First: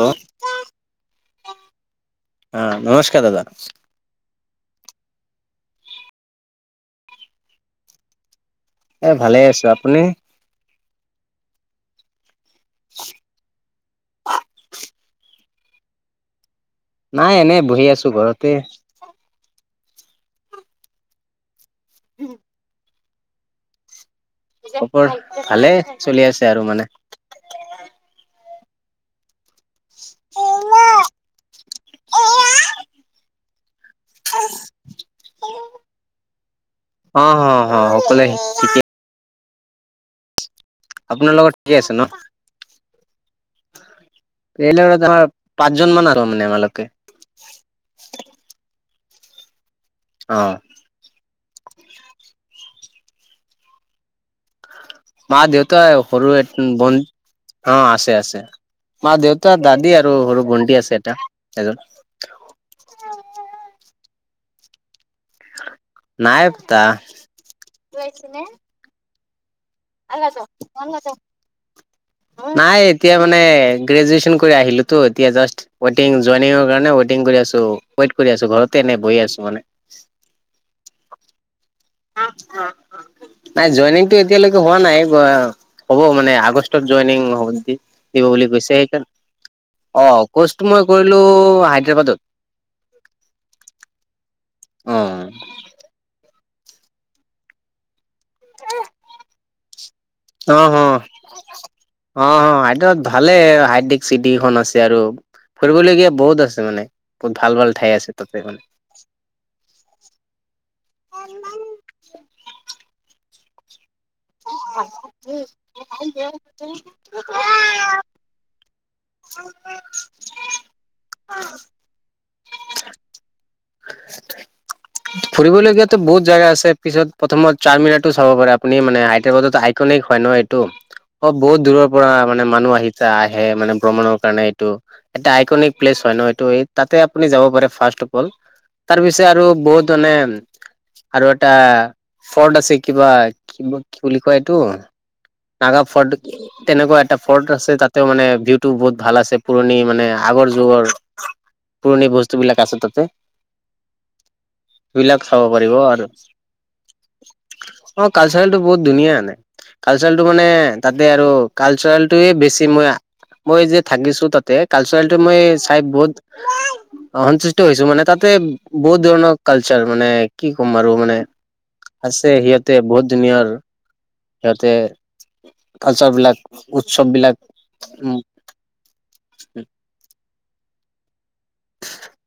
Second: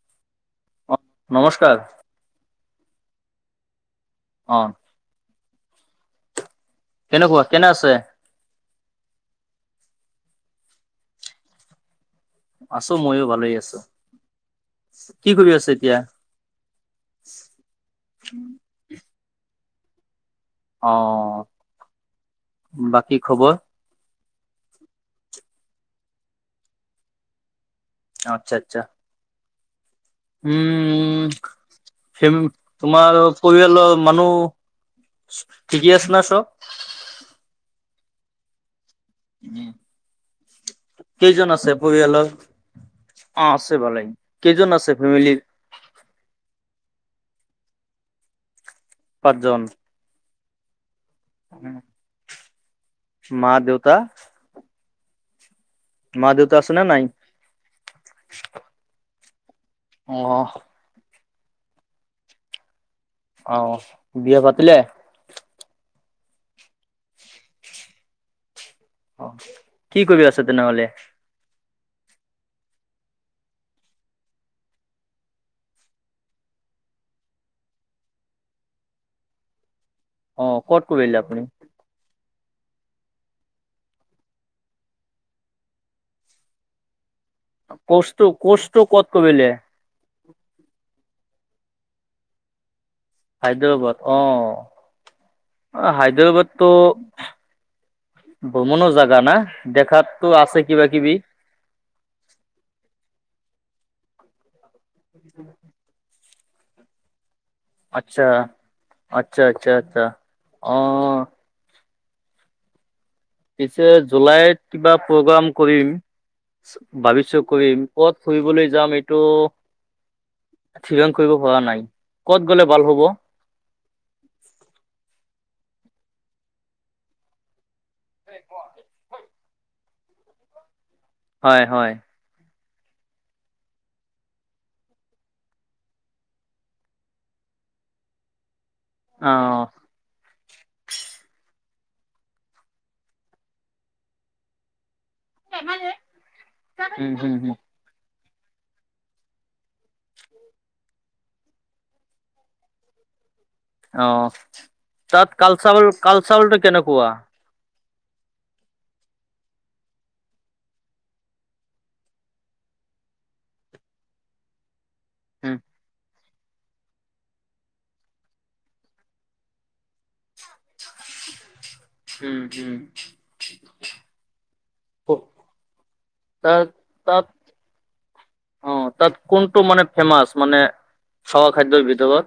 Hello, অ নমস্কাৰ অ', নমস্কাৰ দাদা। অ'। কেনেকুৱা, কেনে আছে? এ ভালে আছোঁ, আপুনি? আছোঁ ময়ো ভালেই আছো, কি কৰি আছে এতিয়া? নাই এনে বহি আছোঁ ঘৰতে। অ'। [inaudible] বাকী খবৰ? খবৰ ভালে চলি আছে আৰু মানে। অ', আচ্ছা আচ্ছা। উম, ফে, তোমাৰ পৰিয়ালৰ মানুহ ঠিকে আছে না চব? অ', অ', অ', সকলোৱে ঠিকে উম। আপোনাৰ লগত কেইজন আছে ঠিকে ন পৰিয়ালৰ, অ', আছে ভালে, কেইজন আছে লগত আমাৰ ফেমিলি? পাঁচজন মান আৰু মানে আমাৰলৈকে। পাঁচজন। অ'। উম, মা-দেউতা। মা দেউতাই, সৰু, মা দেউতা আছে নে ভ, নাই অ', আছে, আছে, মা-দেউ তা দাদী অ আৰু সৰু ভণ্টি আছে এটা এজন। অ', বিয়া পাতিলে? নাই পতা, [unintelligible] অ', কি কৰি আছ তেনেহ'লে? নাই এতিয়া মানে গ্ৰেজুৱেচন কৰি আহিলোতো, এতিয়া জাষ্ট ৱেইটিং, জয়নিং কাৰণে ৱেইটিং কৰি আছো, ৱেইট কৰি আছো, ঘৰতে এনে বহি আছো মানে। অ', ক'ত কৰিলে আপুনি? উম, উম, উ, [unintelligible] নাই, জইনিংতটো এতিয়ালৈকে হোৱা নাই, হ'ব মানে আগষ্টত জইনিং হ'ব। কৰ্চটো দিব বুলি কৈছে, কৰ্চটো ক'ত সেইকাৰণে কৰিলে অ', কৰ্চটো মই কৰিলো হায়দৰাবাদত। হায়দৰাবাদ, অ', হায়দৰাবাদ তো ভ্ৰমণৰ জেগা না, দেখাতো অ আছে হ কিবা-কিবি। অ', সেইটোত ভালে, হাইদ্ৰিক চিটিখন আছে। আৰু ফুৰিবলগীয়া বহুত আছে মানে, বহুত ভাল-ভাল। আচ্ছা, আচ্ছা, আচ্ছা, আচ্ছা, অ'। পিছে জুলাইত কিবা প্ৰ'গ্ৰাম কৰিম, ভাবিছোঁ কৰিম। ক'ত ফুৰিবলৈ যাম এত তো থিৰাং কৰিব পৰা নাই ক'ত গ'লে ভাল হ'ব? ফুৰিবলগীয়াতো বহুত জেগা আছে পিছত প্ৰথমত চাৰ মিনাৰ টো চাব পাৰে আপুনি মানে হাইদৰাবাদত আইকনিক হয় ন এইটো। অ হয় বহুত দূৰৰ হয় পৰা মানে মানুহ আহিছে, আহে মানে ভ্ৰমণৰ কাৰণে এইটো। এটা আইকনিক প্লেচ হয় ন এইটো। এই তাতে আপুনি যাব পাৰে ফাষ্ট‌অফল। তাৰ পিছে অ আৰু বহুত মানে আৰু এটা ফৰ্ট আছে কিবা কি-কি বুলি কোৱা এইটো। নাগা ফৰ্ট, তেনেকুৱা উম এটা হম ফৰ্ট হম আছে তাতেও মানে ভিউ টো বহুত ভাল আছে পুৰণি মানে আগৰ যুগৰ পুৰণি বস্তুবিলাক আছে তাতে। অঁ! সেইবিলাক তাত চাব কালচাৰ কালচাৰেলটো কেনেকুৱা? অঁ! কালচাৰেলটো বহুত ধুনীয়া এনেই। কালচাৰেলটো মানে তাতে আৰু কালচাৰেলটোৱেই বেছি মই মই যে থাকিছো তাতে কালচাৰেলটো মই উম চাই বহুত [unintelligible] অ সন্তুষ্ট হৈছো মানে তাতে বহুত ধৰণৰ কালচাৰ মানে কি ক'ম আৰু মানে আছে উম সিহঁতে বহুত ধুনীয়া আৰু সিহঁতে উম কালচাৰ বিলাক, উৎসৱ বিলাক উম। অঁ! তাত কোনটো মানে ফেমাচ মানে খাৱা খাদ্যৰ ভিতৰত?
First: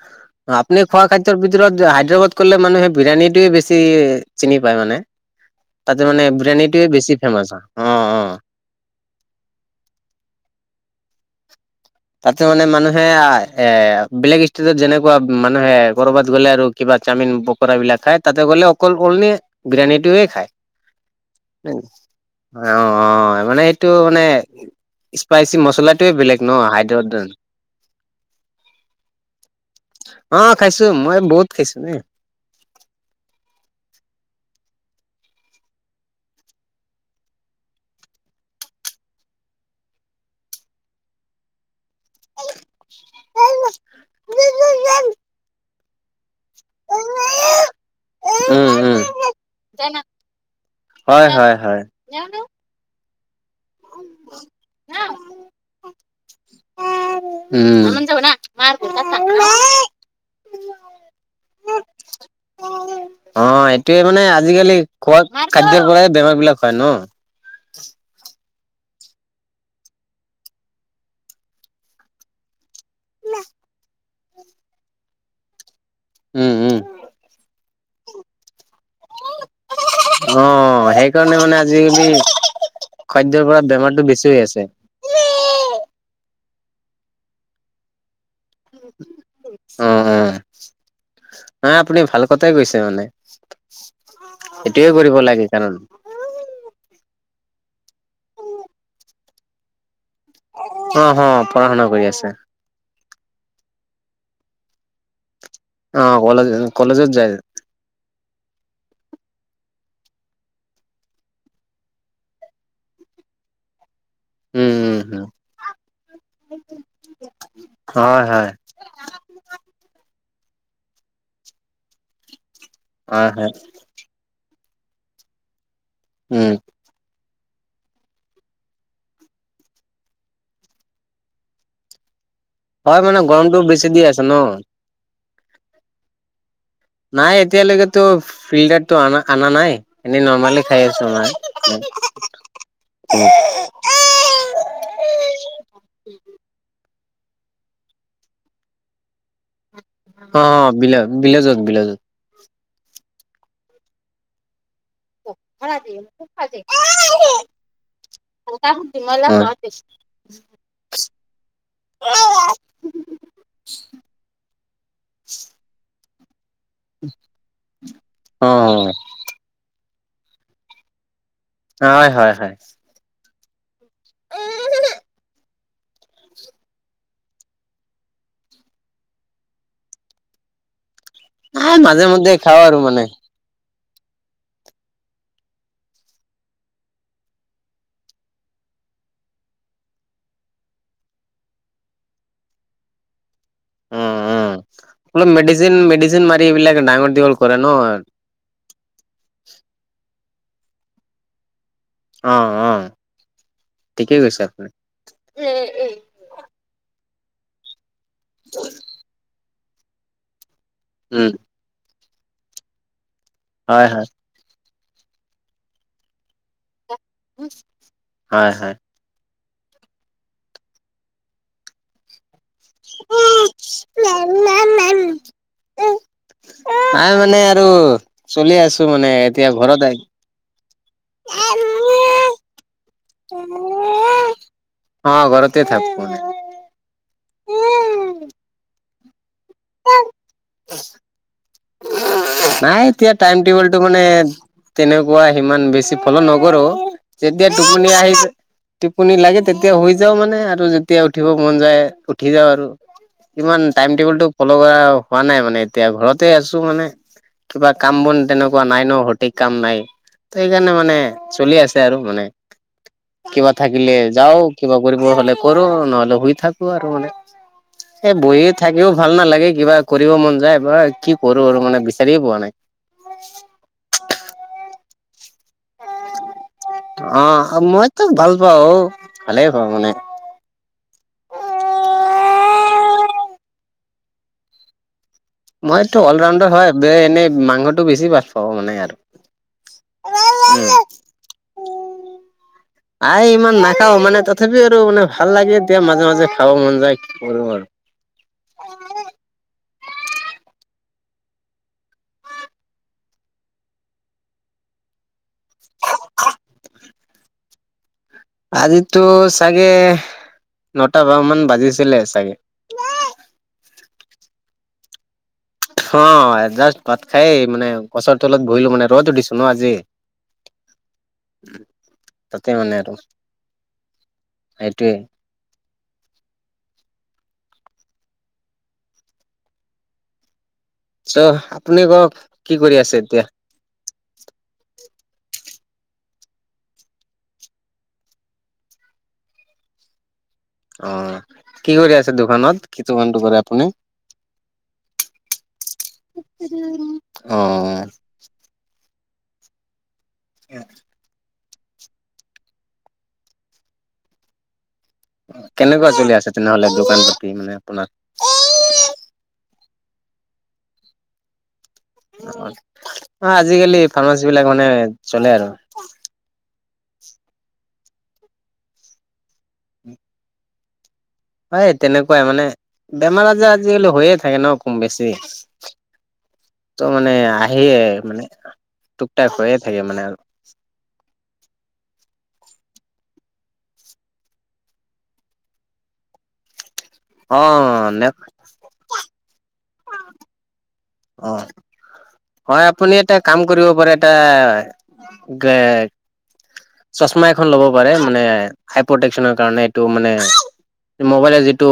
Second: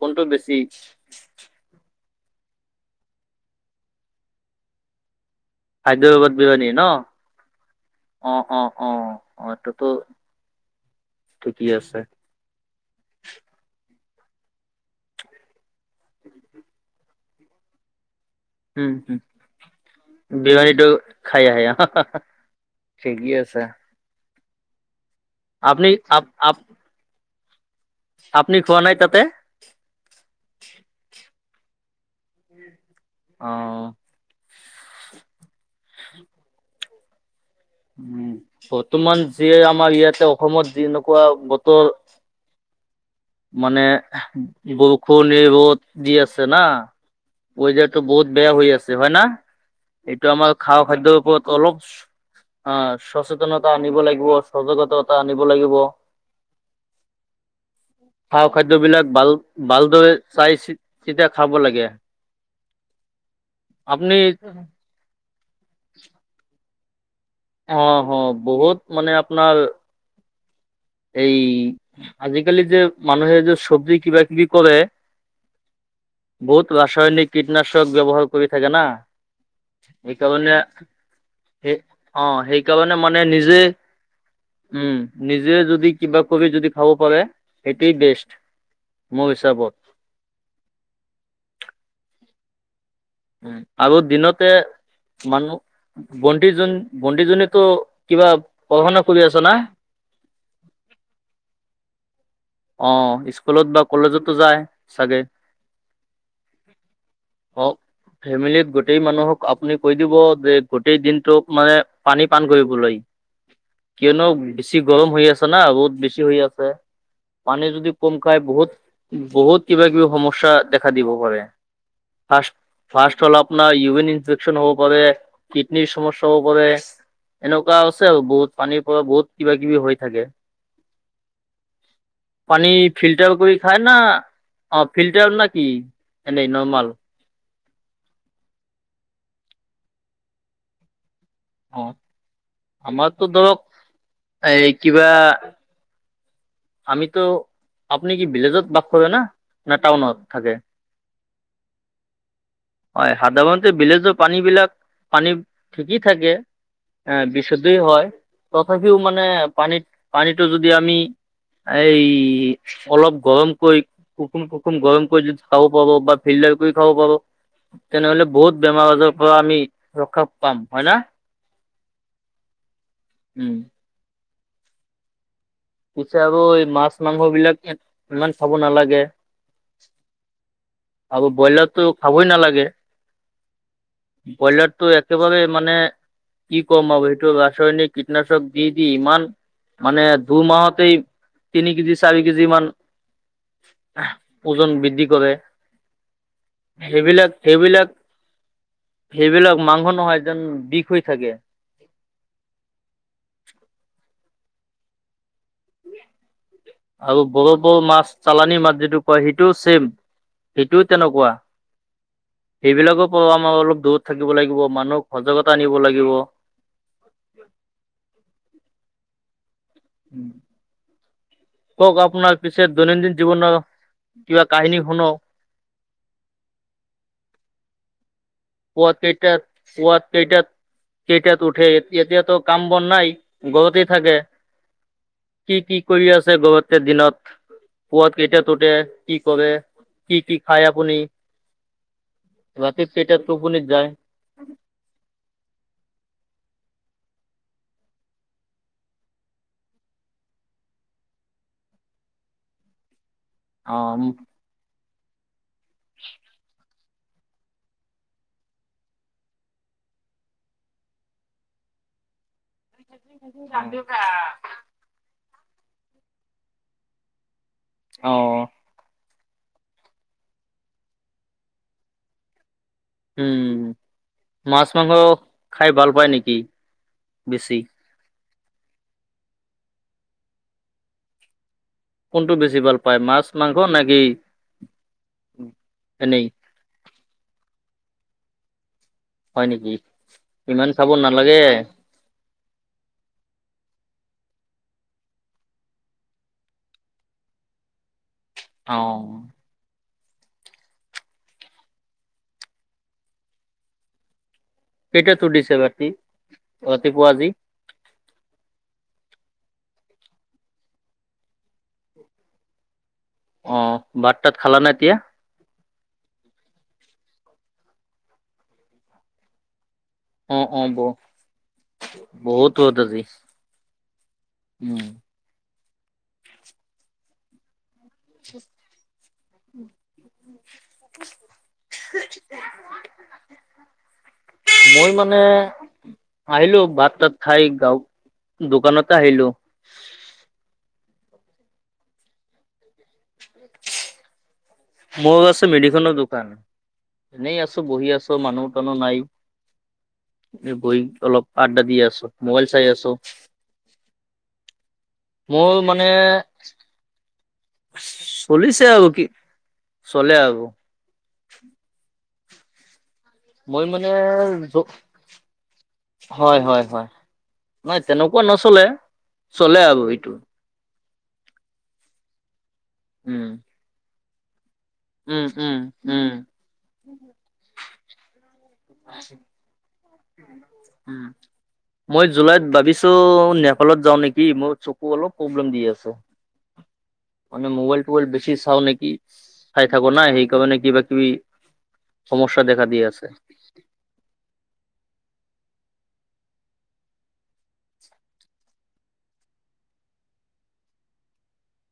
কোনটো বেছি আপুনি খোৱা খাদ্যৰ ভিতৰত হায়দৰাবাদ ক'লে মানুহে বিৰিয়ানীটোৱেই বেছি চিনি পায় মানে। তাতে খাদ্যৰ মানে লগত বিৰিয়ানীটোৱেই বেছি ফেমাচ হয়। অঁ-অঁ! অঁ-অঁ! মাতটোতো ঠিকেই আছে। তাতে মানে মানুহে এ বেলেগ ষ্টেটত যেনেকুৱা মানুহে কৰবাত গ'লে আৰু কিবা চাওমিন, পকৰা বিলাক খায়। তাতে গ'লে অকল উম হম অনলি বিৰিয়ানিটোৱেই খায়। বিৰিয়ানীটো খাই আহে অ ঠিকেই অ আছে। মানে এইটো মানে স্পাইচি আপনি মচলাটোৱেই আপ বেলেগ ন হায়দৰাবাদত। আপুনি খোৱা নাই তাতে? অঁ! খাইছোঁ, মই বহুত খাইছোঁ দেই। [unintelligible] অঁ! [unintelligible] উম! বৰ্তমান যিয়েই আমাৰ ইয়াতে অসমত যেনেকুৱা বতৰ [unintelligible] মানে বৰষুণ এই, ৰ'দ দি আছে না। ৱেদাৰটো বহুত বেয়া হৈ উম উম আছে হয় না? এইটো আমাৰ খোৱা খাদ্যৰ হয় ওপৰত হয় অলপ হয় অঁ! সচেতনতা আনিব লাগিব, সজাগতা আনিব লাগিব। [unintelligible] উম! খাৱা খাদ্যবিলাক ভাল ভালদৰে চাই চিতি তেতিয়া খাব লাগে। [unintelligible] অঁ! এইটোৱেই আপুনি মানে আজিকালি খোৱা খাদ্যৰ পৰাই বেমাৰ বিলাক হয় ন? অঁ! হ বহুত মানে আপোনাৰ এই আজিকালি যে মানুহে যে চব্জি কিবাকিবি কৰে, উম উম বহুত ৰাসায়নিক কীটনাশক ব্যৱহাৰ কৰি থাকে না। সেইকাৰণে অঁ', সেইকাৰণে মানে সেই আজিকালি অ সেইকাৰণে মানে খাদ্যৰ নিজে পৰা বেমাৰটো বেছি হৈ আছে। উম নিজে যদি কবি যদি খাব পাৰে সেইটোৱেই বেষ্ট মোৰ হিচাপত। অঁ', -অঁ', নাই আপুনি ভাল কথাই কৈছে মানে। আৰু সেইটোয়ে কৰিব লাগে সেইকাৰণে। ভণ্টি জন, ভণ্টি জনীকো কিবা পঢ়া শুনা কৰি আছে না? অঁহ', -অঁহ', -পঢ়া শুনা কৰি আছে। অঁ', স্কুলত বা কলেজতো যায় চাগে। অঁ', -কলেজ-কলেজত যায়। অহ'। ফেমিলিত গোটেই মানুহক আপুনি কৈ দিব যে গোটেই দিনটোত মানে পানী পান কৰিবলৈ। কিয়নো উম বেছি উম গৰম উম হৈ আছে না ৰ'দ বেছি হৈ আছে। পানী যদি কম হয় খাই হয় বহুত- বহুত কিবা কিবি সমস্যা দেখা দিব পাৰে। ফাৰ্ষ্ট - হয় হ'ল হয় আপোনাৰ ইউৰিন ইনফেকচন হ'ব পাৰে, কিডনিৰ সমস্যা হ'ব উম পাৰে। এনেকুৱা আছে আৰু বহুত পানীৰ পৰা বহুত কিবা কিবি হৈ থাকে। পানী হয় মানে ফিল্টাৰ কৰি গৰমটো খায় বেছি না, দি আছে ন অঁ' ফিল্টাৰ না কি এনেই নৰ্মেল? নাই এতিয়ালৈকেতো ফিল্টাৰটো আনা নাই এনেই নৰ্মেলেই খাই আছো মই। অ', আমাৰতো ধৰক এই কিবা আমিতো, আপুনি কি ভিলেজত বাস কৰে না? না টাউনত থাকে? অঁ', বিলে-ভিলেজত-ভিলেজত। হয়, সাধাৰণতে ভিলেজৰ পানী বিলাক- পানী ঠিকেই থাকে এ' বিশুদ্ধ হয়। তথাপিও মানে পানীত-পানীটো যদি আমি- এই অলপ গৰমকৈ- গৰম কৰি যদি খাব পাৰো বা ফিল্টাৰ কৰি খাব পাব। তেনেহ'লে বহুত বেমাৰ অ', আজাৰৰ পৰা আমি ৰক্ষা পাম হয় না। হয়-হয়-হয়। উম। পিছে আৰু এই মাছ-মাংস বিলাক ইমান খাব নালাগে। আৰু এই ব্ৰইলাৰটো মাজে মধ্যে খাবই খাওঁ নালাগে। আৰু মানে ব্ৰইলাৰটো একেবাৰেই মানে-। কি কম আৰু সেইটো ৰাসায়নিক কীটনাশক দি-দি ইমান মানে- দুই মাহতেই তিনি কেজি, চাৰি কেজি মান- উম, উম। ওজন বৃদ্ধি অলপ কৰে। মেডিচিন মেডিচিন মাৰি এইবিলাক ডাঙৰ দীঘল কৰে ন। সেইবিলাক-সেইবিলাক- সেইবিলাক মাংস নহয় যেন বিষ হৈ থাকে। অঁ', -অঁ', ঠিকেই কৈছে আপুনি। আৰু বৰ-বৰ মাছ, চালানি মাছ সেইটো কয় সেইটোও ছেইম। সেইটোও উম, তেনেকুৱা, সেইবিলাকো আমাৰ অলপ হয়, হয়, দূৰত থাকিব লাগে। দিব লাগিব, মানুহক সজাগতা আনিব লাগিব। হয়-হয়। উম। কওঁক আপোনাৰ পিছে দৈনন্দিন জীৱনৰ কিবা কাহিনী শুনাৱক। নাই মানে আৰু চলি আছো পুৱাত মানে কেইটাত এতিয়া ঘৰতে। পুৱাত কেইটাত কেইটাত উঠে, এতিয়াটো কাম-বন নাই ঘৰতে থাকে। অ', কি ঘৰতে কি থাকো কৰি মানে। আছে ঘৰতে দিনত? পোৱাত কেইটাত উঠে কি কৰে কি কি খায় আপুনি? নাই ৰাতি এতিয়া কেইটাত টাইম টোপনিত টেবুলটো যায় মানে তেনেকুৱা সিমান বেছি পলম নকৰো যেতিয়া টোপনি আহিছে টিপনি লাগে তেতিয়া শুই যাওঁ মানে আৰু যেতিয়া উঠিব মন যায় উঠি যাওঁ আৰু ইমান অ টাইম টবুলটো ফল' কৰা হোৱা নাই মানে এতিয়া ঘৰতে আছো মানে। কিবা কাম বন তেনেকুৱা নাই ন সঠিক কাম নাই ত সেইকাৰণে মানে চলি আছে আৰু মানে। কিবা থাকিলে যাওঁ। কিবা কৰিব হ'লে কৰো নহ'লে শুই থাকো আৰু মানে অ এই বহিয়ে থাকিও ভাল নালাগে কিবা কৰিব মন যায় বা কি কৰো আৰু মানে বিচাৰিয়ে পোৱা নাই। উম মাছ মাংস খাই ভাল পায় নেকি? অ বেছি মইতো ভাল পাওঁ ভালেই পাওঁ মানে। কোনটো বেছি ভাল পায় মাছ মাংস নে কি? মইটো অল ৰাউণ্ডাৰ হয় এনেই মাংসটো বেছি ভাল পাওঁ মানে আৰু হয় নেকি ইমান খাব নালাগে। আই ইমান নাখাওঁ মানে তথাপিও আৰু মানে ভাল লাগে এতিয়া মাজে মাজে খাব মন যায়। কৰো আৰু অ- কেইটাত উঠিছা ৰাতি ৰাতিপুৱা আজি। আজিতো চাগে নটা ব মান বাজিছিলে চাগে। অ ভাত তাত খালা নে এতিয়া? অ এ জাষ্ট ভাত খাই মানে গছৰ তলত বহিলো মানে ৰ'দো দিছে ন আজি। অ অ বহ, তাতে বহুত মানে ৰ'দ আৰু আজি উম। সেইটোৱে উ। চ' আপুনি কওঁক কি কৰি আছে এতিয়া? মই মানে। আহিলো ভাত তাত খাই গাঁও দোকানতে আহিলো। অ কি কৰি আছে দোকানত কি দোকানটো কৰে আপুনি? মোৰ আছে মেডিচনৰ দোকান এনে অ আছো বহি আছো। ত মানুহ- চানোহ নাই এই বহি অলপ। আড্ডা দি আছো, মোবাইল চাই আছো। মোৰ মানে কেনেকুৱা চলি আছে তেনেহ'লে দোকান পাতি মানে আপোনাৰ? চলিছে আৰু কি চলে আৰু অ মই আজিকালি মানে ফাৰ্মাচী বিলাক মানে চলে আৰু হয় হয় হয় নহয় তেনেকুৱা নচলে চলে আৰু সেইটো। হয় তেনেকুৱাই মানে বেমাৰ উম আজাৰ আজিকালি হৈয়ে থাকে ন। কম বেছি উম উম উম ত মানে আহেই মানে। টুকটাক হৈয়ে থাকে মানে আৰু উম। মই জুলাইত ভাবিছোঁ নেপালত যাওঁ নেকি মোৰ চকু অলপ প্ৰব্লেম দি আছে। অ মানে মোবাইল ট'বাইল নে বেছি চাওঁ নেকি চাই থাকো না সেইকাৰণে কিবা কিবি অ সমস্যা দেখা হয় দি আপুনি আছে এটা কাম কৰিব পাৰে এটা। চশমা এখন ল'ব পাৰে মানে হাই প্ৰটেকচনৰ কাৰণে এইটো মানে। মোবাইলে যিটো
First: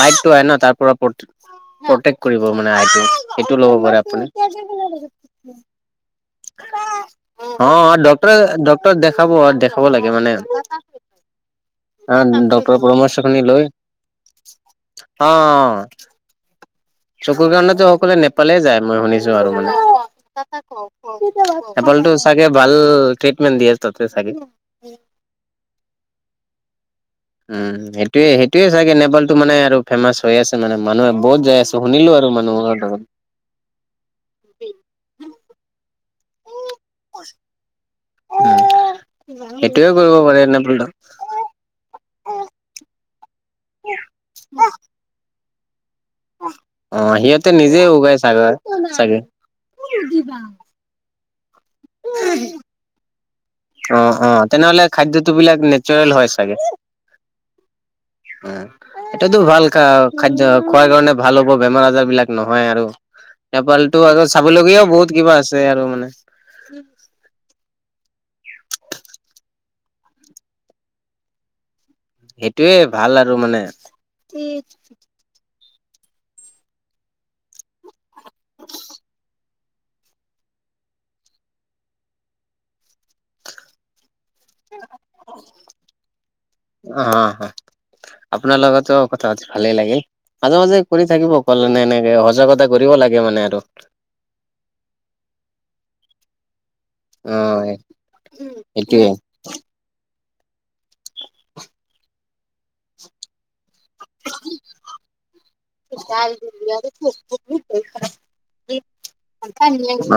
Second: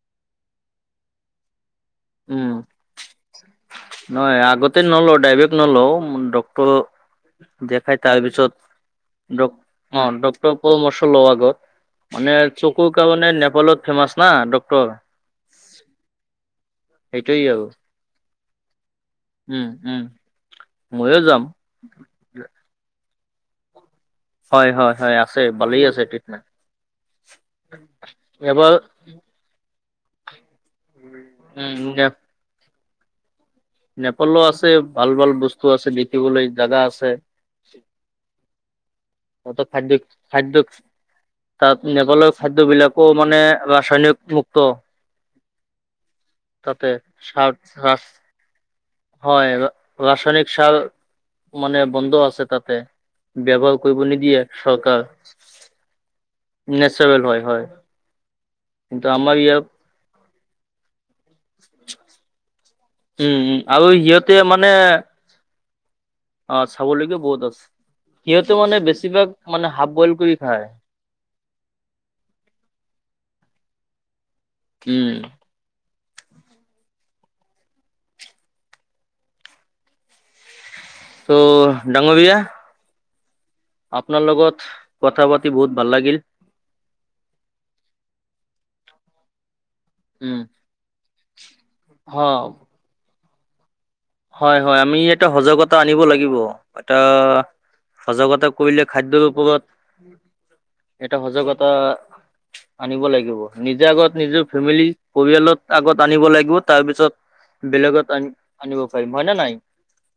লাইটটো আহে ন তাৰ পৰা প্ৰত প্ৰতেক। কৰিব উম মানে আইটো সেইটো ল'ব পাৰে আপুনি। তেনে নলও ডাইৰেক্ট নলও, অ ডক্তৰৰ দেখাই ডক্তৰ তাৰপিছত, ডক্তৰক দেখাব দেখাব অ লাগে মানে ডক্টৰ পৰামৰ্শ লও আগত। অ মানে ডক্তৰৰ চকুৰ পৰামৰ্শ কাৰণে, খিনি লৈ নেপালত ফেমাচ না ডক্তৰ। অ অ সেইটোয়ে চকুৰ আৰু কাৰণতো সকলোৱে নেপালেই যায়, মই শুনিছো। আৰু উম মানে উম ময়ো যাম [unintelligible] নেপালটো চাগে ভাল ট্ৰিটমেণ্ট দিয়ে তাতে চাগে। হয় হয় হয় আছে ভালেই আছে ট্ৰিটমেণ্ট। উম, এইটোয়ে সেইটোয়ে এবাৰ চাগে নেপালটো মানে আৰু ফেমাচ। থৈ আছে মানে মানুহে বহুত যাই আছে, উম নে শুনিলো আৰু মানুহৰ নেপালো আছে ভাল ভাল বস্তু আছে। দেখিবলৈ জাগা আছে। হয়, [unintelligible] হতৰ সেইটোয়ে খাদ্য কৰিব পাৰে খাদ্যত নেপালটো। তাত, নেপালৰ খাদ্যবিলাকো মানে ৰাসায়নিক মুুক্ত। অ সিহঁতে নিজে সাৰ উগাই চাগে, চাগে অ', ৰাসায়নিক সাৰ মানে বন্ধ আছে তাতে, ব্যবহাৰ অ', অ' তেনেহলে খাদ্য বস্তু বিলাক নেচাৰেল হয় চাগে? নেচাৰেল হয় হয় উ, কিন্তু আমাৰ এইটোতো ইয়াৰ ভাল খা খাদ্য খোৱাৰ কাৰণে। ভাল হ'ব বেমাৰ আজাৰ বিলাক নহয় আৰু, উম উম নেপালতো আৰু সিহঁতে মানে চাবলগীয়াও বহুত কিবা আছে। তে আৰু মানে। অ' চাবলৈগীয়া বহুত আছে, সিহঁতে মানে বেছিভাগ মানে হাফ বইল কৰি খায়। এইটোয়ে ভাল আৰু মানে [unintelligible] কে। [unintelligible] ত' ডাঙৰ ভাইয়া? আপোনাৰ লগত কথা পাতি বহুত ভাল লাগিল। অঁ, অঁ আপোনাৰ লগতো কথা পাতি ভালেই লাগিল। উম মাজে মাজে কৰি থাকিব কল এনে এনেকে, হ সজাগতা কৰিব লাগে মানে আৰু। হয়, হয় আমি ইয়াতে সজাগতা আনিব লাগিব। এটা অ সজাগতা কৰিলে সেইটোয়ে খাদ্যৰ ওপৰত, এটা সজাগতা আনিব লাগিব। নিজে আগত নিজৰ ফেমিলি পৰিয়ালত আগত আনিব লাগিব, তাৰ পিছত বেলেগত আন আনিব পাৰিম হয় নে নাই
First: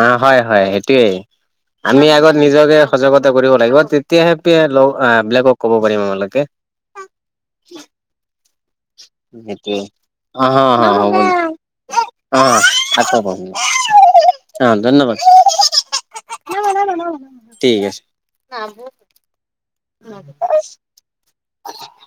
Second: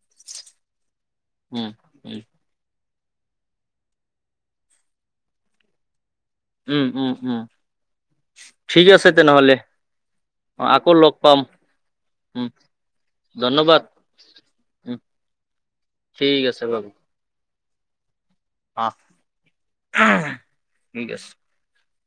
অ', হয় হয় সেইটোৱেই, উম আমি উম আগত- নিজকে সজাগতা কৰিব লাগিব, তেতিয়াহে হেপি বেলেগক ক'ব পাৰিম আমালোকে। উম, উম, উম। ঠিক আছে তেনেহ'লে, সেইটোৱে হ অ' হ আকৌ লগ হ'ব পাম। [unintelligible] উম অ' আকৌ পাম। ধন্যবাদ অ' উম ধন্যবাদ, ঠিক আছে বাৰু ঠিক আছে। ন ব অ লাগিব ঠিক আছে [unintelligible]